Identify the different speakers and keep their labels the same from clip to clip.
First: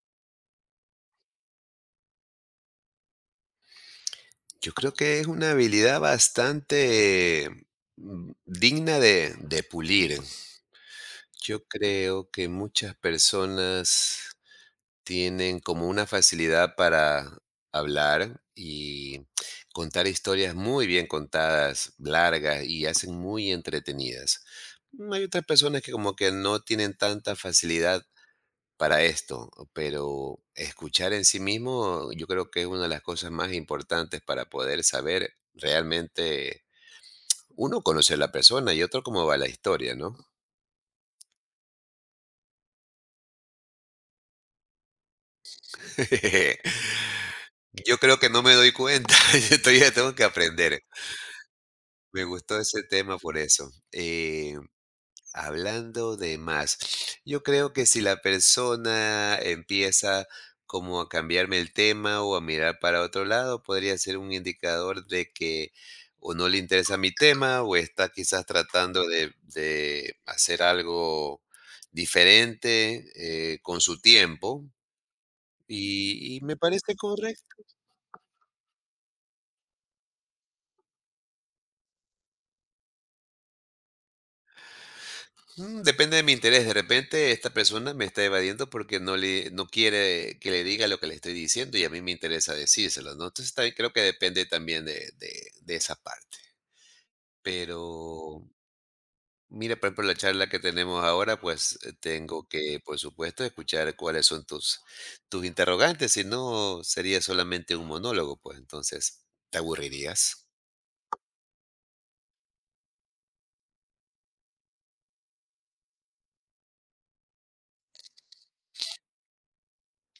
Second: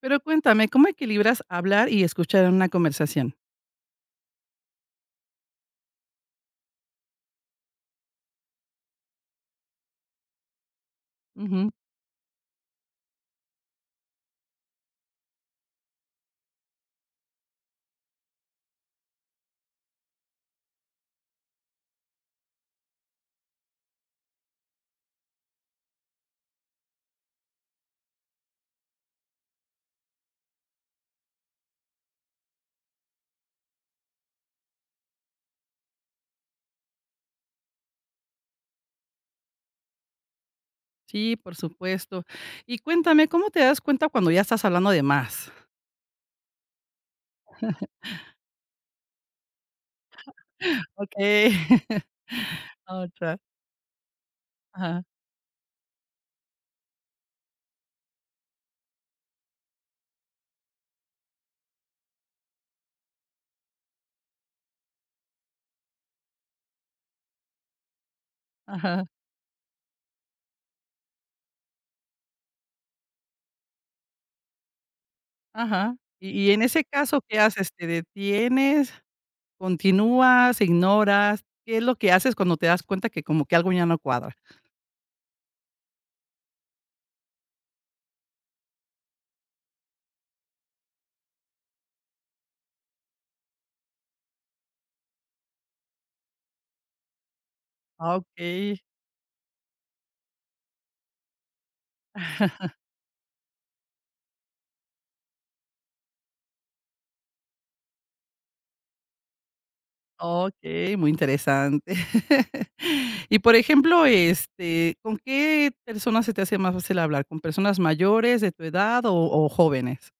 Speaker 1: Pero cuéntame, ¿cómo equilibras hablar y escuchar en una conversación?
Speaker 2: Yo creo que es una habilidad bastante digna de pulir. Yo
Speaker 1: Ujú.
Speaker 2: creo que muchas personas tienen como una facilidad para hablar y contar historias muy bien contadas, largas y hacen muy entretenidas. Hay otras personas que como que no tienen tanta facilidad para esto, pero escuchar en sí mismo yo creo que es una de las cosas más importantes para poder saber realmente, uno, conocer la persona y otro, cómo va la historia, ¿no?
Speaker 1: Sí, por supuesto. Y cuéntame, ¿cómo te das cuenta cuando ya estás hablando de más?
Speaker 2: Yo creo que no me doy cuenta, yo todavía tengo que aprender.
Speaker 1: Okey.
Speaker 2: Me gustó ese tema por
Speaker 1: Otra.
Speaker 2: eso. Eh,
Speaker 1: Ajá,
Speaker 2: Hablando de más, yo creo que si la persona empieza como a cambiarme el tema o a mirar para otro lado, podría ser un indicador de que o no le interesa mi tema o está quizás
Speaker 1: ajá,
Speaker 2: tratando de, hacer algo diferente con su tiempo
Speaker 1: ajá.
Speaker 2: y
Speaker 1: Y
Speaker 2: me
Speaker 1: en ese
Speaker 2: parece
Speaker 1: caso, ¿qué
Speaker 2: correcto.
Speaker 1: haces? ¿Te detienes, continúas, ignoras? ¿Qué es lo que haces cuando te das cuenta que como que algo ya no cuadra?
Speaker 2: Depende de mi interés. De repente esta persona me está evadiendo porque no quiere que le diga lo que le estoy diciendo y a mí me interesa decírselo, ¿no? Entonces también creo que depende también de, de esa parte. Pero
Speaker 1: Ah,
Speaker 2: mira, por ejemplo, la charla que tenemos ahora, pues tengo que, por supuesto, escuchar cuáles son tus interrogantes. Si no, sería solamente un monólogo, pues entonces te aburrirías.
Speaker 1: okey, muy interesante. Y, por ejemplo, ¿con qué personas se te hace más fácil hablar? ¿Con personas mayores de tu edad o jóvenes?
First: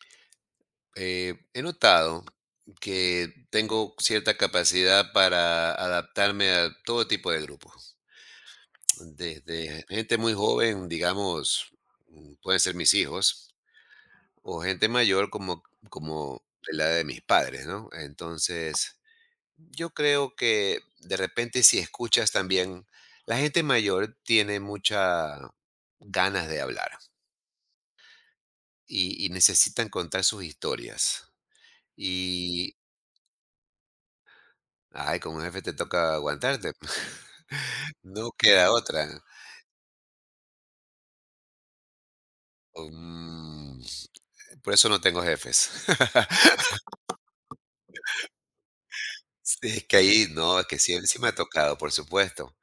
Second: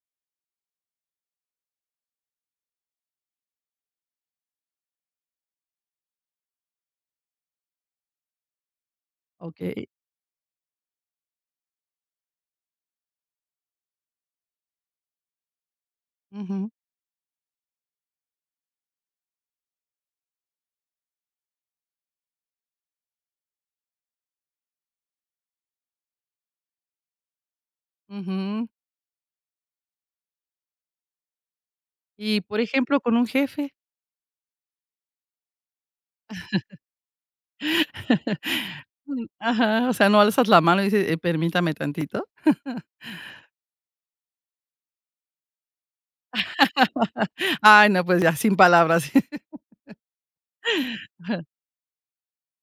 Speaker 2: He notado que tengo cierta capacidad para adaptarme a todo tipo de grupos, desde
Speaker 1: Okey.
Speaker 2: gente muy joven, digamos, pueden ser mis hijos, o gente mayor como
Speaker 1: Ujú,
Speaker 2: de la edad de mis padres, ¿no? Entonces, yo creo que de repente si escuchas también, la gente mayor tiene muchas ganas de hablar
Speaker 1: ujú.
Speaker 2: y necesitan contar sus historias.
Speaker 1: Y, por ejemplo, ¿con un jefe?
Speaker 2: Ay, como jefe te toca aguantarte. No queda otra.
Speaker 1: Mm, ajá, o sea, ¿no alzas la mano y dices: permítame tantito"?
Speaker 2: Mm, por eso no tengo jefes.
Speaker 1: Ay, no, pues ya, sin palabras.
Speaker 2: Sí, es que ahí no, es que sí, sí me ha
Speaker 1: Ajá,
Speaker 2: tocado, por supuesto.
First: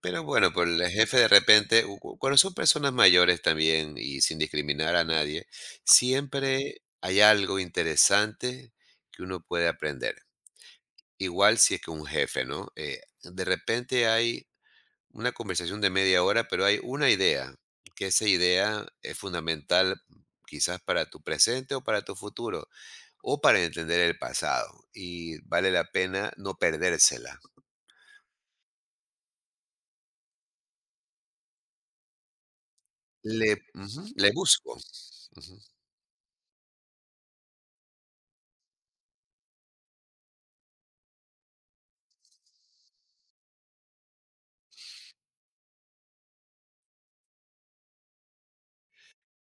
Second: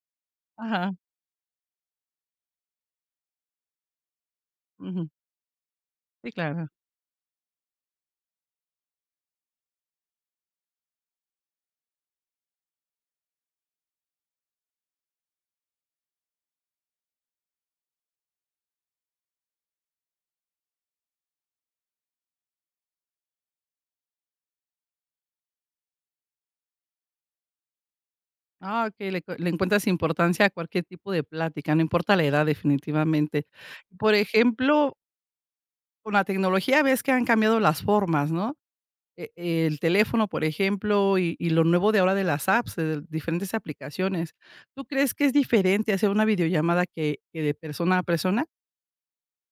Speaker 2: Pero bueno, por el jefe de repente, cuando son personas mayores también y sin discriminar a
Speaker 1: ujú.
Speaker 2: nadie,
Speaker 1: Sí, claro.
Speaker 2: siempre hay algo interesante que uno puede aprender. Igual si es que un jefe, ¿no? De repente hay una conversación de media hora, pero hay una idea, que esa idea es fundamental quizás para tu presente o para tu futuro, o para entender el pasado, y vale la pena no perdérsela.
Speaker 1: Ah, okey, le encuentras importancia a cualquier tipo de plática, no importa la edad, definitivamente.
Speaker 2: Le, ujú,
Speaker 1: Por
Speaker 2: le busco.
Speaker 1: ejemplo,
Speaker 2: Ujú.
Speaker 1: con la tecnología ves que han cambiado las formas, ¿no? El teléfono, por ejemplo, y lo nuevo de ahora de las apps, de diferentes aplicaciones. ¿Tú crees que es diferente hacer una videollamada que de persona a persona?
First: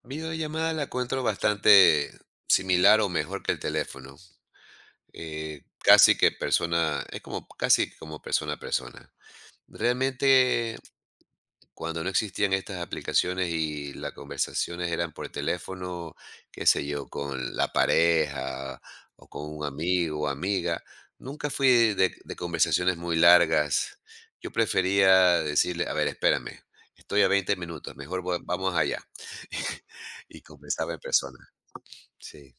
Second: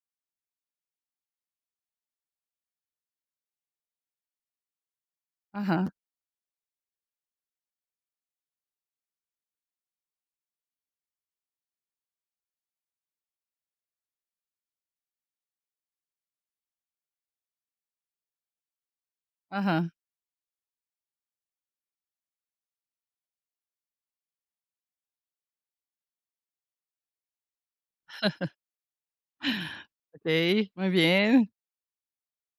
Speaker 2: Videollamada la encuentro bastante similar o mejor que el teléfono. eh,
Speaker 1: Ajá,
Speaker 2: casi que persona, es como casi como persona a persona. Realmente cuando no existían estas aplicaciones y las conversaciones eran por teléfono, qué sé yo, con la pareja o con un
Speaker 1: ajá.
Speaker 2: amigo o amiga, nunca fui de, conversaciones muy largas. Yo prefería decirle, a ver, espérame, estoy a 20 minutos, mejor vamos allá. Y
Speaker 1: Okey, muy
Speaker 2: conversaba en persona.
Speaker 1: bien.
Speaker 2: Sí,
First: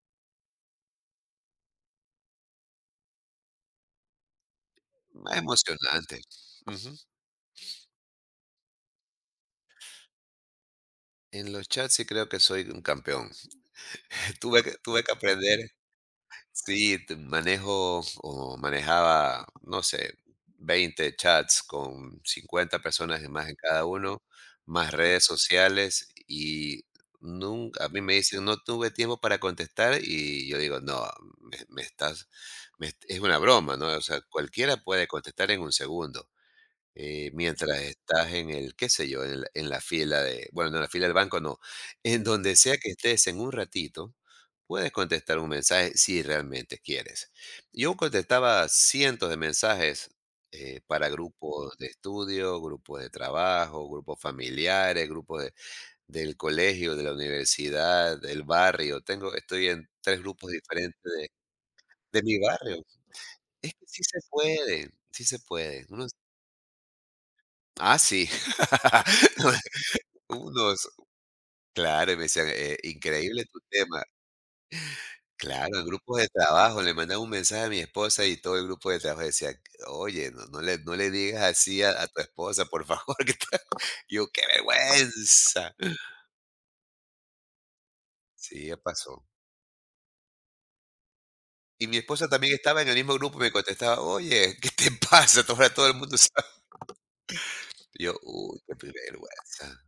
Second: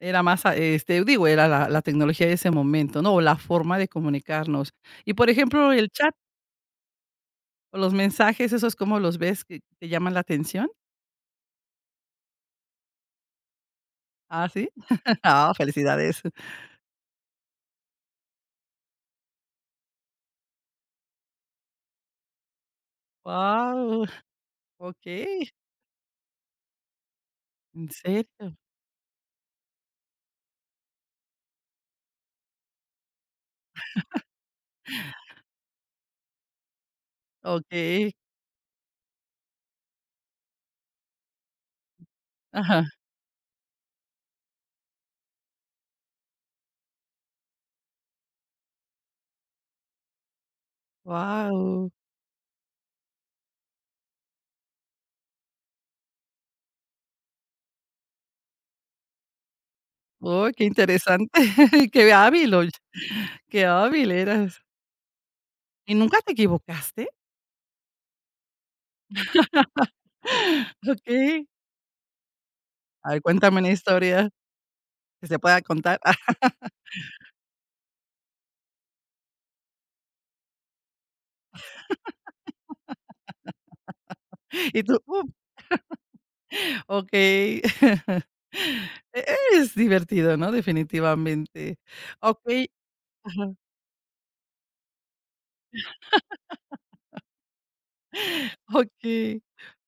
Speaker 1: Era más a digo, era la tecnología de ese momento, ¿no? O la forma de comunicarnos. Y, por
Speaker 2: más
Speaker 1: ejemplo, el chat
Speaker 2: emocionante. Ujú.
Speaker 1: o los mensajes, ¿esos cómo los ves que te llaman la atención?
Speaker 2: En los chats sí creo que soy un campeón.
Speaker 1: ¿Ah,
Speaker 2: Tuve
Speaker 1: sí?
Speaker 2: que, tuve que
Speaker 1: Ah,
Speaker 2: aprender.
Speaker 1: felicidades.
Speaker 2: Sí, manejo o manejaba, no sé, 20 chats con 50 personas y más en cada
Speaker 1: Wow,
Speaker 2: uno, más redes
Speaker 1: okey,
Speaker 2: sociales y nunca, a
Speaker 1: ¿en
Speaker 2: mí me dicen, no
Speaker 1: serio?
Speaker 2: tuve tiempo para contestar y yo digo, no, me estás, es una broma, ¿no? O sea, cualquiera puede contestar en un segundo, mientras
Speaker 1: Okey,
Speaker 2: estás en el, qué sé yo, en la fila de, bueno, no, en la fila del banco no, en donde sea
Speaker 1: ajá,
Speaker 2: que estés en un ratito, puedes contestar un mensaje si realmente quieres. Yo contestaba cientos de mensajes, para grupos de
Speaker 1: guau.
Speaker 2: estudio, grupos de trabajo, grupos familiares, grupos del colegio, de la universidad, del barrio. Estoy en tres grupos
Speaker 1: Oh, qué
Speaker 2: diferentes
Speaker 1: interesante,
Speaker 2: de,
Speaker 1: qué
Speaker 2: mi
Speaker 1: hábil, oye,
Speaker 2: barrio.
Speaker 1: qué
Speaker 2: Es que sí
Speaker 1: hábil
Speaker 2: se
Speaker 1: eras.
Speaker 2: puede, sí se puede.
Speaker 1: ¿Y nunca te equivocaste?
Speaker 2: Ah, sí. Unos
Speaker 1: Okey.
Speaker 2: Claro, y me decían:
Speaker 1: A ver,
Speaker 2: increíble tu
Speaker 1: cuéntame una
Speaker 2: tema".
Speaker 1: historia que se pueda
Speaker 2: Claro, en
Speaker 1: contar.
Speaker 2: grupos de trabajo, le mandaba un mensaje a mi esposa y todo el grupo de trabajo decía: "Oye, no le digas así a tu esposa, por favor, que está". Yo: "¡Qué
Speaker 1: Y tú,
Speaker 2: vergüenza!".
Speaker 1: okey.
Speaker 2: Sí, ya
Speaker 1: E
Speaker 2: pasó.
Speaker 1: es divertido, ¿no? Definitivamente.
Speaker 2: Y mi esposa también
Speaker 1: Okey,
Speaker 2: estaba en el mismo grupo y me
Speaker 1: ajá,
Speaker 2: contestaba: "Oye, ¿qué te pasa? Ahora todo el mundo sabe". Yo: "Uy, qué
Speaker 1: okey.
Speaker 2: vergüenza".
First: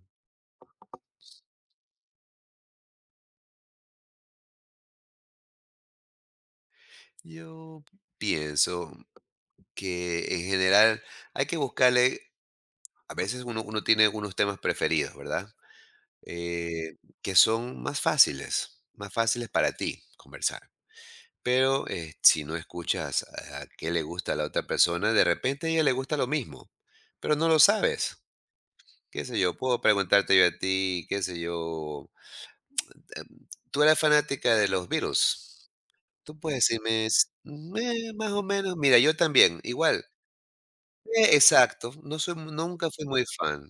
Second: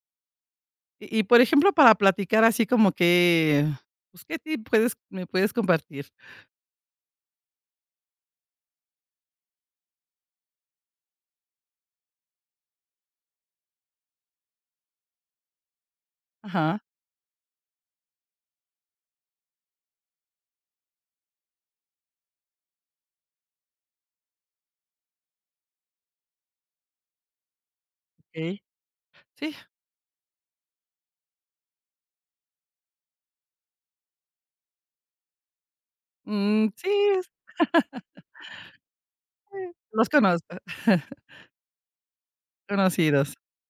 Speaker 1: Y, por ejemplo, para platicar así como que, pues, ¿qué tip puedes me puedes compartir?
Speaker 2: Yo pienso que en general hay que buscarle, a veces uno tiene unos temas preferidos, ¿verdad?
Speaker 1: Ajá,
Speaker 2: eh, que son más fáciles para ti conversar. Pero si no escuchas a qué le gusta a la otra persona, de repente a ella le gusta lo mismo, pero no lo sabes.
Speaker 1: okey.
Speaker 2: ¿Qué sé
Speaker 1: Sí,
Speaker 2: yo? Puedo preguntarte yo a ti, qué sé yo. em, Tú eres fanática de los Beatles. Tú puedes
Speaker 1: mm,
Speaker 2: decirme:
Speaker 1: sí.
Speaker 2: Más o menos, mira, yo también, igual".
Speaker 1: Los conozco,
Speaker 2: Eh, exacto, no soy, nunca fui muy
Speaker 1: conocidos.
Speaker 2: fan.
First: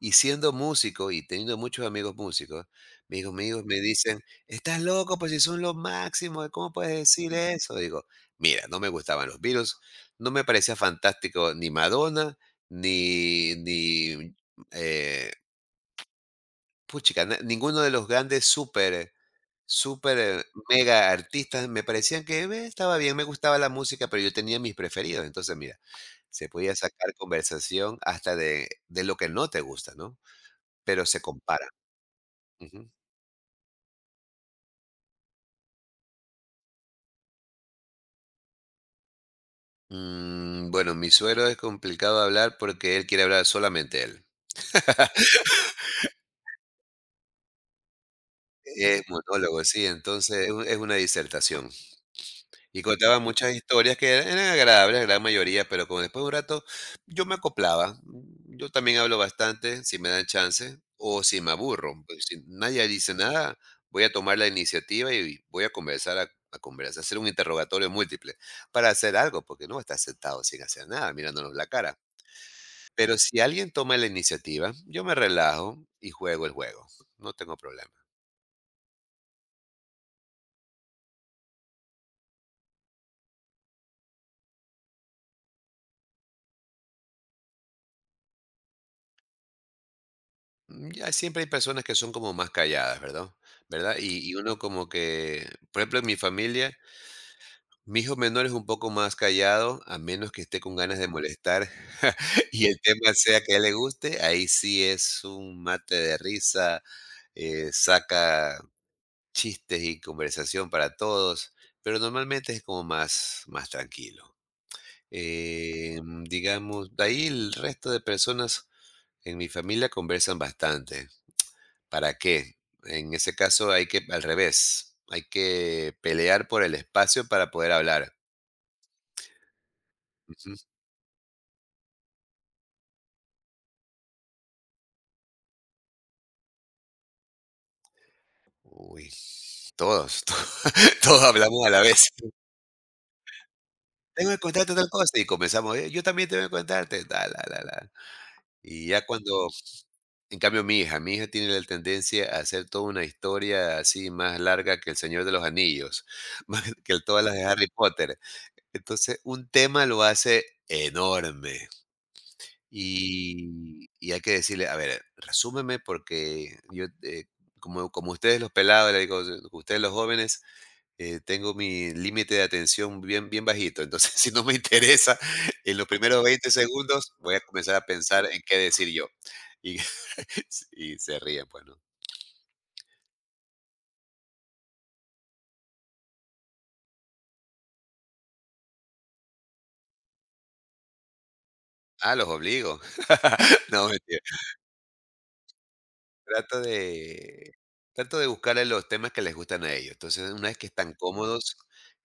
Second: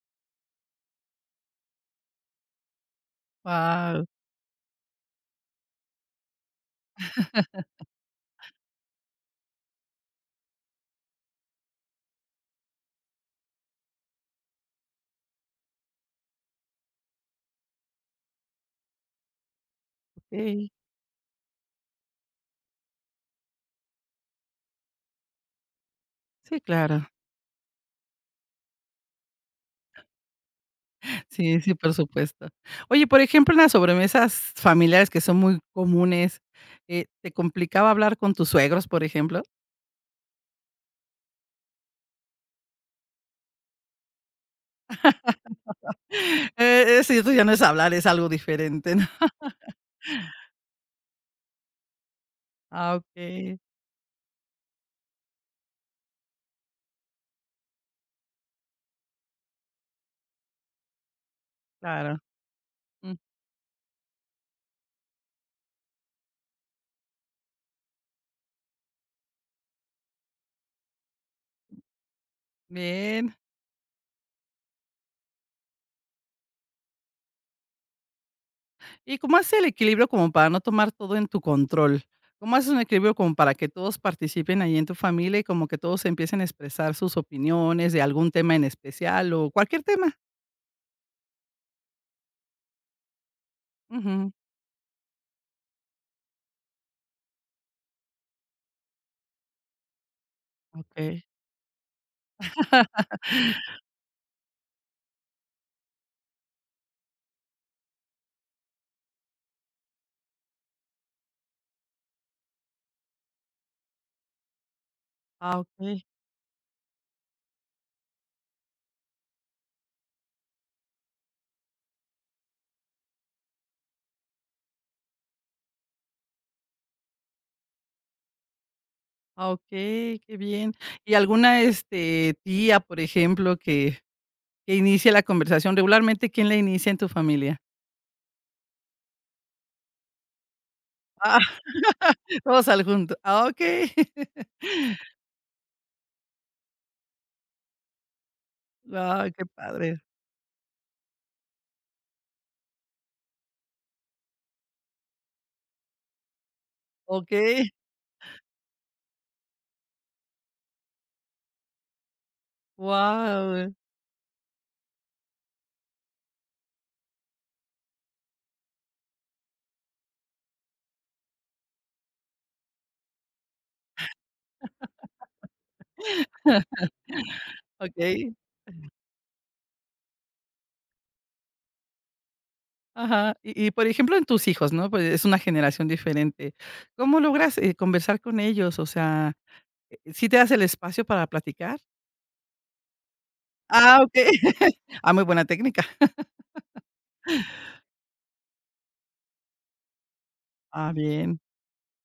Speaker 2: Y siendo músico y teniendo muchos amigos músicos, mis amigos me
Speaker 1: Wow,
Speaker 2: dicen: "Estás loco, pues si son los máximos, ¿cómo puedes decir eso?". Digo: "Mira, no me gustaban los Beatles, no me parecía fantástico ni Madonna, ni ni, eh, puchica, na ninguno de los grandes súper súper,
Speaker 1: okey.
Speaker 2: mega artistas, me parecían que, estaba bien, me gustaba la música, pero yo tenía mis preferidos". Entonces, mira, se
Speaker 1: Sí,
Speaker 2: podía
Speaker 1: claro.
Speaker 2: sacar conversación hasta de lo que no te gusta, ¿no? Pero se
Speaker 1: Sí,
Speaker 2: compara.
Speaker 1: sí, por supuesto.
Speaker 2: Ujú.
Speaker 1: Oye, por ejemplo, en las sobremesas familiares que son muy comunes, ¿te complicaba hablar con tus suegros, por ejemplo?
Speaker 2: Bueno, mi suegro es complicado hablar porque él quiere hablar solamente él.
Speaker 1: Eso ya no es hablar, es algo diferente,
Speaker 2: Es
Speaker 1: ¿no?
Speaker 2: monólogo, sí, entonces es una disertación. Y
Speaker 1: Ah,
Speaker 2: contaba muchas
Speaker 1: okey,
Speaker 2: historias que eran agradables, la gran mayoría, pero como después de un rato yo me acoplaba. Yo también hablo bastante si me dan chance o si me aburro.
Speaker 1: claro.
Speaker 2: Pues, si nadie dice
Speaker 1: Mm,
Speaker 2: nada, voy a tomar la iniciativa y voy a conversar, a conversar, hacer un interrogatorio múltiple para hacer algo, porque no estás sentado sin hacer nada, mirándonos la cara. Pero
Speaker 1: bien.
Speaker 2: si alguien toma la iniciativa, yo me relajo y juego el juego, no tengo problema.
Speaker 1: ¿Y cómo hace el equilibrio como para no tomar todo en tu control? ¿Cómo haces un equilibrio como para que todos participen ahí en tu familia y como que todos empiecen a expresar sus opiniones de algún tema en especial o cualquier tema?
Speaker 2: Ya siempre hay personas que son como más calladas, ¿verdad? ¿Verdad? Y
Speaker 1: Ujú,
Speaker 2: y uno como que, por ejemplo, en mi familia, mi hijo menor es un poco más callado, a menos que esté con ganas de
Speaker 1: okey.
Speaker 2: molestar y el tema sea que a él le guste, ahí sí es un mate de risa, saca chistes y conversación para todos, pero normalmente es como más más tranquilo.
Speaker 1: Ah, okey.
Speaker 2: Digamos, de ahí el resto de personas en mi familia conversan bastante. ¿Para qué? En ese caso hay que, al revés, hay que pelear por el espacio para poder hablar.
Speaker 1: Ah, okey, qué
Speaker 2: Ujú.
Speaker 1: bien. ¿Y alguna, tía, por ejemplo, que inicie la conversación? Regularmente, ¿quién la inicia en tu familia?
Speaker 2: Uy, todos, todos
Speaker 1: Ah,
Speaker 2: hablamos a la vez.
Speaker 1: todos al junto. Ah, okey.
Speaker 2: Tengo que contarte tal cosa y comenzamos: "Yo también tengo que contarte, ta, la, la, la". Y ya
Speaker 1: Guau, qué
Speaker 2: cuando,
Speaker 1: padre.
Speaker 2: en cambio, mi hija tiene la tendencia a hacer toda una historia así más larga que El Señor de los Anillos, más que todas las de Harry
Speaker 1: Okey,
Speaker 2: Potter. Entonces, un tema lo hace enorme.
Speaker 1: wow.
Speaker 2: Y hay que decirle: "A ver, resúmeme porque yo, como ustedes los pelados", le digo, "ustedes los jóvenes, tengo mi límite de atención bien bien bajito, entonces, si no me interesa en los primeros 20 segundos, voy a comenzar a pensar
Speaker 1: Okey,
Speaker 2: en qué decir yo". Y y se ríen, pues, ¿no?
Speaker 1: ajá. Y, por ejemplo, en tus hijos, ¿no? Pues, es una generación diferente. ¿Cómo logras, conversar con ellos? O sea, ¿sí te das el espacio para platicar?
Speaker 2: Ah, los obligo. No,
Speaker 1: Ah,
Speaker 2: mentira.
Speaker 1: okey. Ah, muy buena técnica.
Speaker 2: Trato de Trato de buscarle los temas que les gustan a ellos. Entonces, una vez que
Speaker 1: Ah,
Speaker 2: están
Speaker 1: bien.
Speaker 2: cómodos,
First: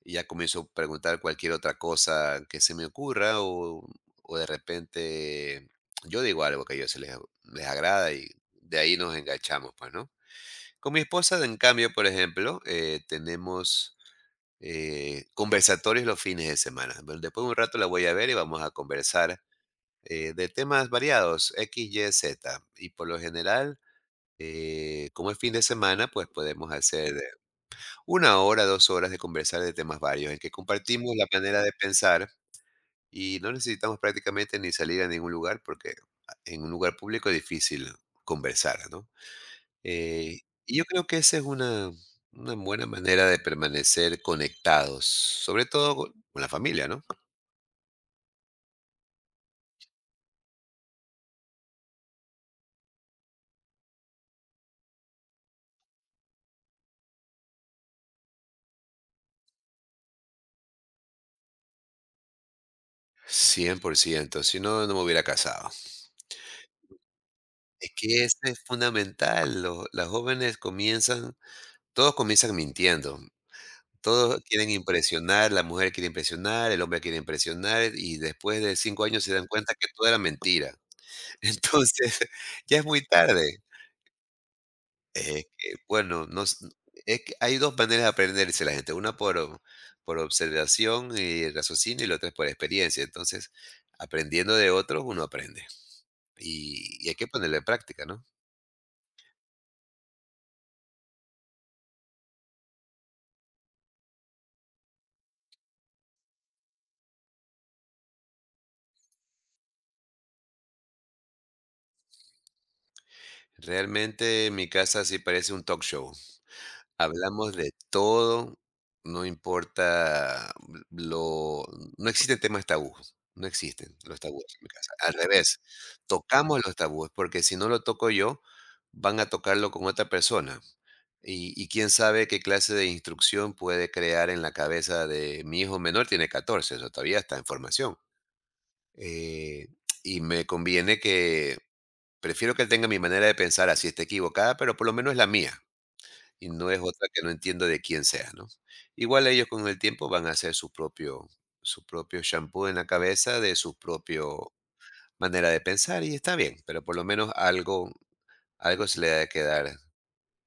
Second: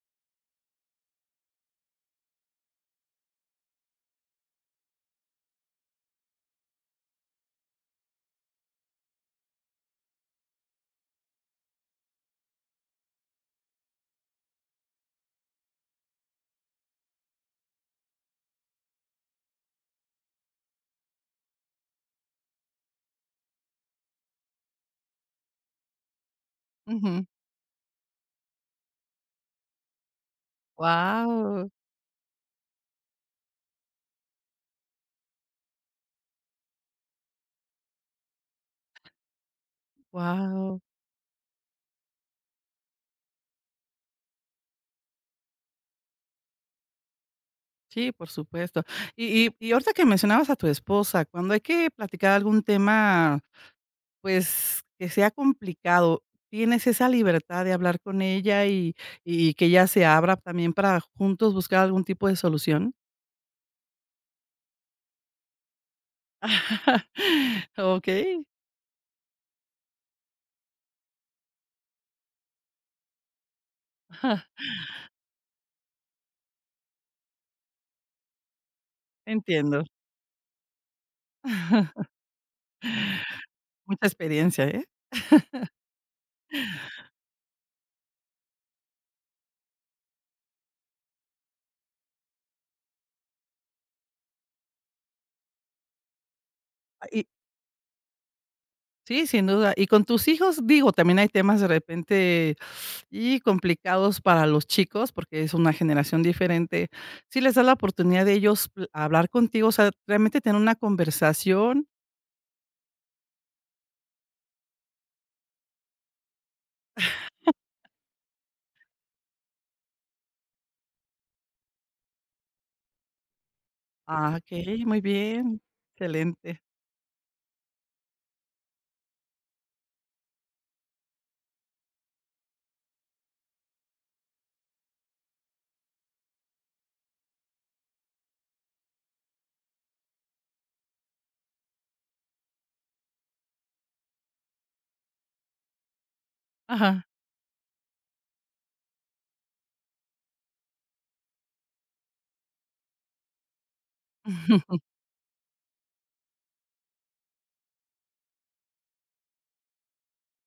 Speaker 2: ya comienzo a preguntar cualquier otra cosa que se me ocurra o de repente yo digo algo que a ellos se les agrada y de ahí nos enganchamos, pues, ¿no? Con mi esposa, en cambio, por ejemplo, tenemos, conversatorios los fines de semana. Bueno, después de un rato la voy a ver y vamos a conversar, de temas variados, X, Y, Z. Y por lo general, como es fin de semana, pues podemos hacer, 1 hora, 2 horas de conversar de temas varios, en que compartimos la
Speaker 1: Wow,
Speaker 2: manera
Speaker 1: wow.
Speaker 2: de pensar y no necesitamos prácticamente ni salir a ningún lugar, porque en un lugar público es difícil conversar, ¿no? Eh, y yo creo que esa es una buena manera de permanecer conectados, sobre todo con la familia, ¿no?
Speaker 1: Sí, por supuesto. Y ahorita que mencionabas a tu esposa, cuando hay que platicar algún tema, pues, que sea complicado. Tienes esa libertad de hablar con ella y que ella se abra también para juntos buscar algún tipo de solución.
Speaker 2: 100%. Si no, no me hubiera casado. Es que eso
Speaker 1: Okey.
Speaker 2: es fundamental, las jóvenes comienzan, todos comienzan mintiendo. Todos quieren impresionar, la mujer quiere impresionar, el hombre quiere impresionar y después de 5 años se dan cuenta
Speaker 1: Entiendo.
Speaker 2: que todo era mentira. Entonces, ya es muy tarde.
Speaker 1: Mucha experiencia, ¿eh?
Speaker 2: Que bueno, no s es que hay 2 maneras de aprenderse la gente, una por por observación y raciocinio, y la otra es por experiencia. Entonces, aprendiendo de otros uno aprende, y
Speaker 1: Ah,
Speaker 2: y hay
Speaker 1: y
Speaker 2: que ponerlo en práctica, ¿no?
Speaker 1: sí, sin duda. Y con tus hijos, digo, también hay temas de repente, y complicados para los chicos, porque es una generación diferente. Si les das la oportunidad de ellos pl hablar contigo, o sea, realmente tener una conversación.
Speaker 2: Realmente mi casa sí parece un talk show. Hablamos de todo, no importa lo no existen temas tabúes, no existen los
Speaker 1: Ah,
Speaker 2: tabúes en mi
Speaker 1: okey,
Speaker 2: casa,
Speaker 1: muy
Speaker 2: al revés,
Speaker 1: bien.
Speaker 2: tocamos
Speaker 1: Excelente.
Speaker 2: los tabúes, porque si no lo toco yo, van a tocarlo con otra persona, y quién sabe qué clase de instrucción puede crear en la cabeza de mi hijo menor, tiene 14, o todavía está en formación, eh, y me conviene que prefiero que él tenga mi manera de pensar, así esté equivocada, pero por lo menos es la mía. Y no es
Speaker 1: Ajá.
Speaker 2: otra que no entiendo de quién sea, ¿no? Igual ellos con el tiempo van a hacer su propio champú en la cabeza de su propio
Speaker 1: Ujú.
Speaker 2: manera de pensar y está bien, pero por lo menos algo se le ha de quedar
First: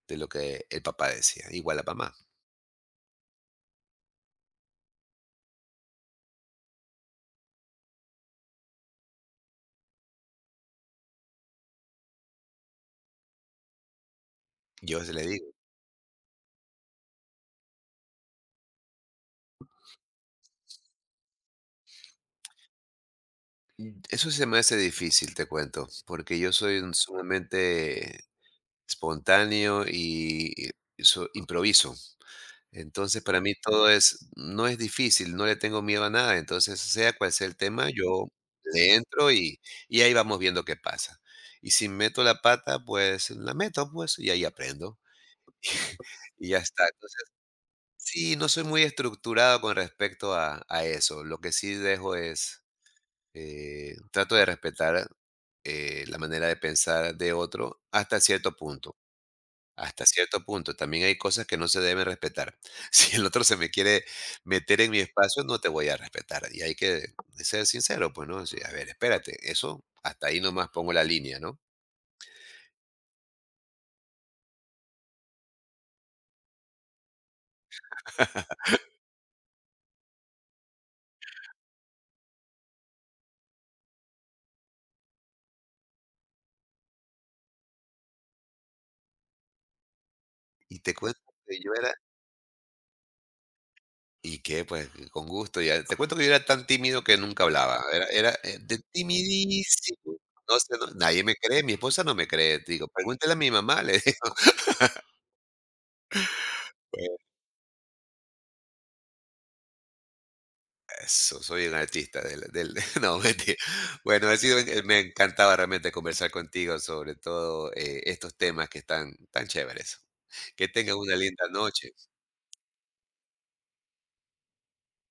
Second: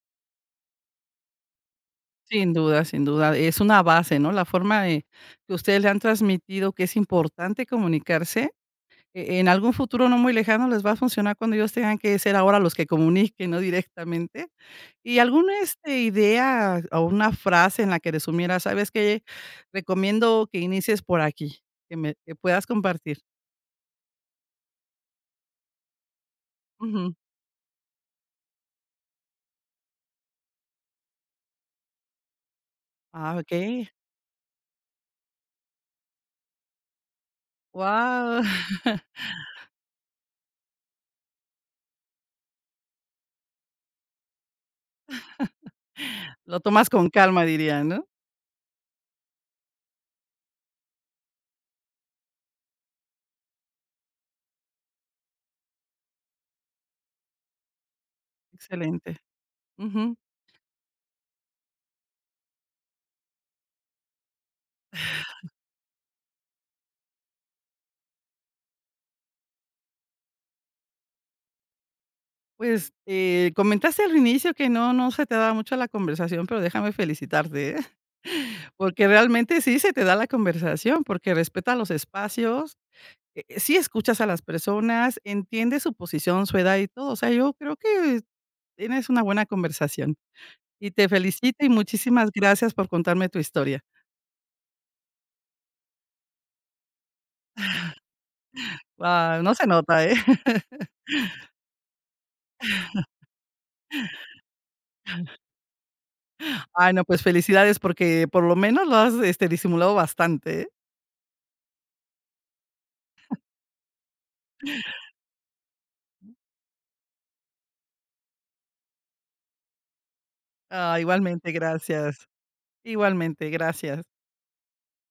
Speaker 2: de lo que el papá decía, igual la mamá.
Speaker 1: Sin duda, sin duda. Es una base, ¿no? La forma de que ustedes le han transmitido que es importante comunicarse, en algún futuro no muy lejano les va a funcionar cuando ellos tengan que ser ahora los que comuniquen, ¿no? Directamente.
Speaker 2: Yo se
Speaker 1: ¿Y
Speaker 2: le digo,
Speaker 1: alguna idea o una frase en la que resumiera sabes que recomiendo que inicies por aquí, que puedas compartir?
Speaker 2: eso se me hace difícil, te cuento, porque yo soy un
Speaker 1: Ujú.
Speaker 2: sumamente espontáneo y improviso. Entonces,
Speaker 1: Ah,
Speaker 2: para
Speaker 1: ok.
Speaker 2: mí todo es no es difícil, no le tengo miedo a nada. Entonces, sea cual sea el tema, yo
Speaker 1: Wow.
Speaker 2: le entro y ahí vamos viendo qué pasa. Y si meto la pata, pues, la meto, pues, y ahí aprendo, y ya
Speaker 1: Lo
Speaker 2: está.
Speaker 1: tomas con
Speaker 2: Entonces,
Speaker 1: calma, diría, ¿no?
Speaker 2: sí, no soy muy estructurado con respecto a eso. Lo que sí dejo es, trato de respetar, la manera de pensar de otro hasta cierto punto.
Speaker 1: Excelente.
Speaker 2: Hasta
Speaker 1: Ujú.
Speaker 2: cierto punto, también hay cosas que no se deben respetar. Si el otro se me quiere meter en mi espacio, no te voy a respetar. Y hay que ser sincero, pues, ¿no? Decir, a ver, espérate, eso hasta ahí nomás pongo la línea, ¿no?
Speaker 1: Pues, comentaste al inicio que no se te da mucho la conversación, pero déjame felicitarte, ¿eh? Porque realmente sí se te da la conversación, porque respeta los espacios, sí escuchas a las personas, entiendes su posición, su edad y todo. O sea, yo creo que tienes una buena conversación
Speaker 2: Y
Speaker 1: y
Speaker 2: te
Speaker 1: te
Speaker 2: cuento que
Speaker 1: felicito y
Speaker 2: yo era
Speaker 1: muchísimas gracias por contarme tu historia.
Speaker 2: y que, pues, con gusto, ya. Te cuento que yo era tan tímido que nunca hablaba. De
Speaker 1: Guau, no se nota, ¿eh?
Speaker 2: timidísimo. No sé, no nadie me cree, mi esposa no me cree. Digo: "pregúntale a mi mamá", le digo.
Speaker 1: Ay, no, pues felicidades porque por lo menos lo has, disimulado bastante, ¿eh?
Speaker 2: Eso, soy un artista del no, mentira. Bueno, ha sido, me encantaba realmente conversar contigo, sobre todo, estos temas que están tan chéveres. Que tengas
Speaker 1: Ah,
Speaker 2: una linda
Speaker 1: igualmente,
Speaker 2: noche.
Speaker 1: gracias. Igualmente, gracias.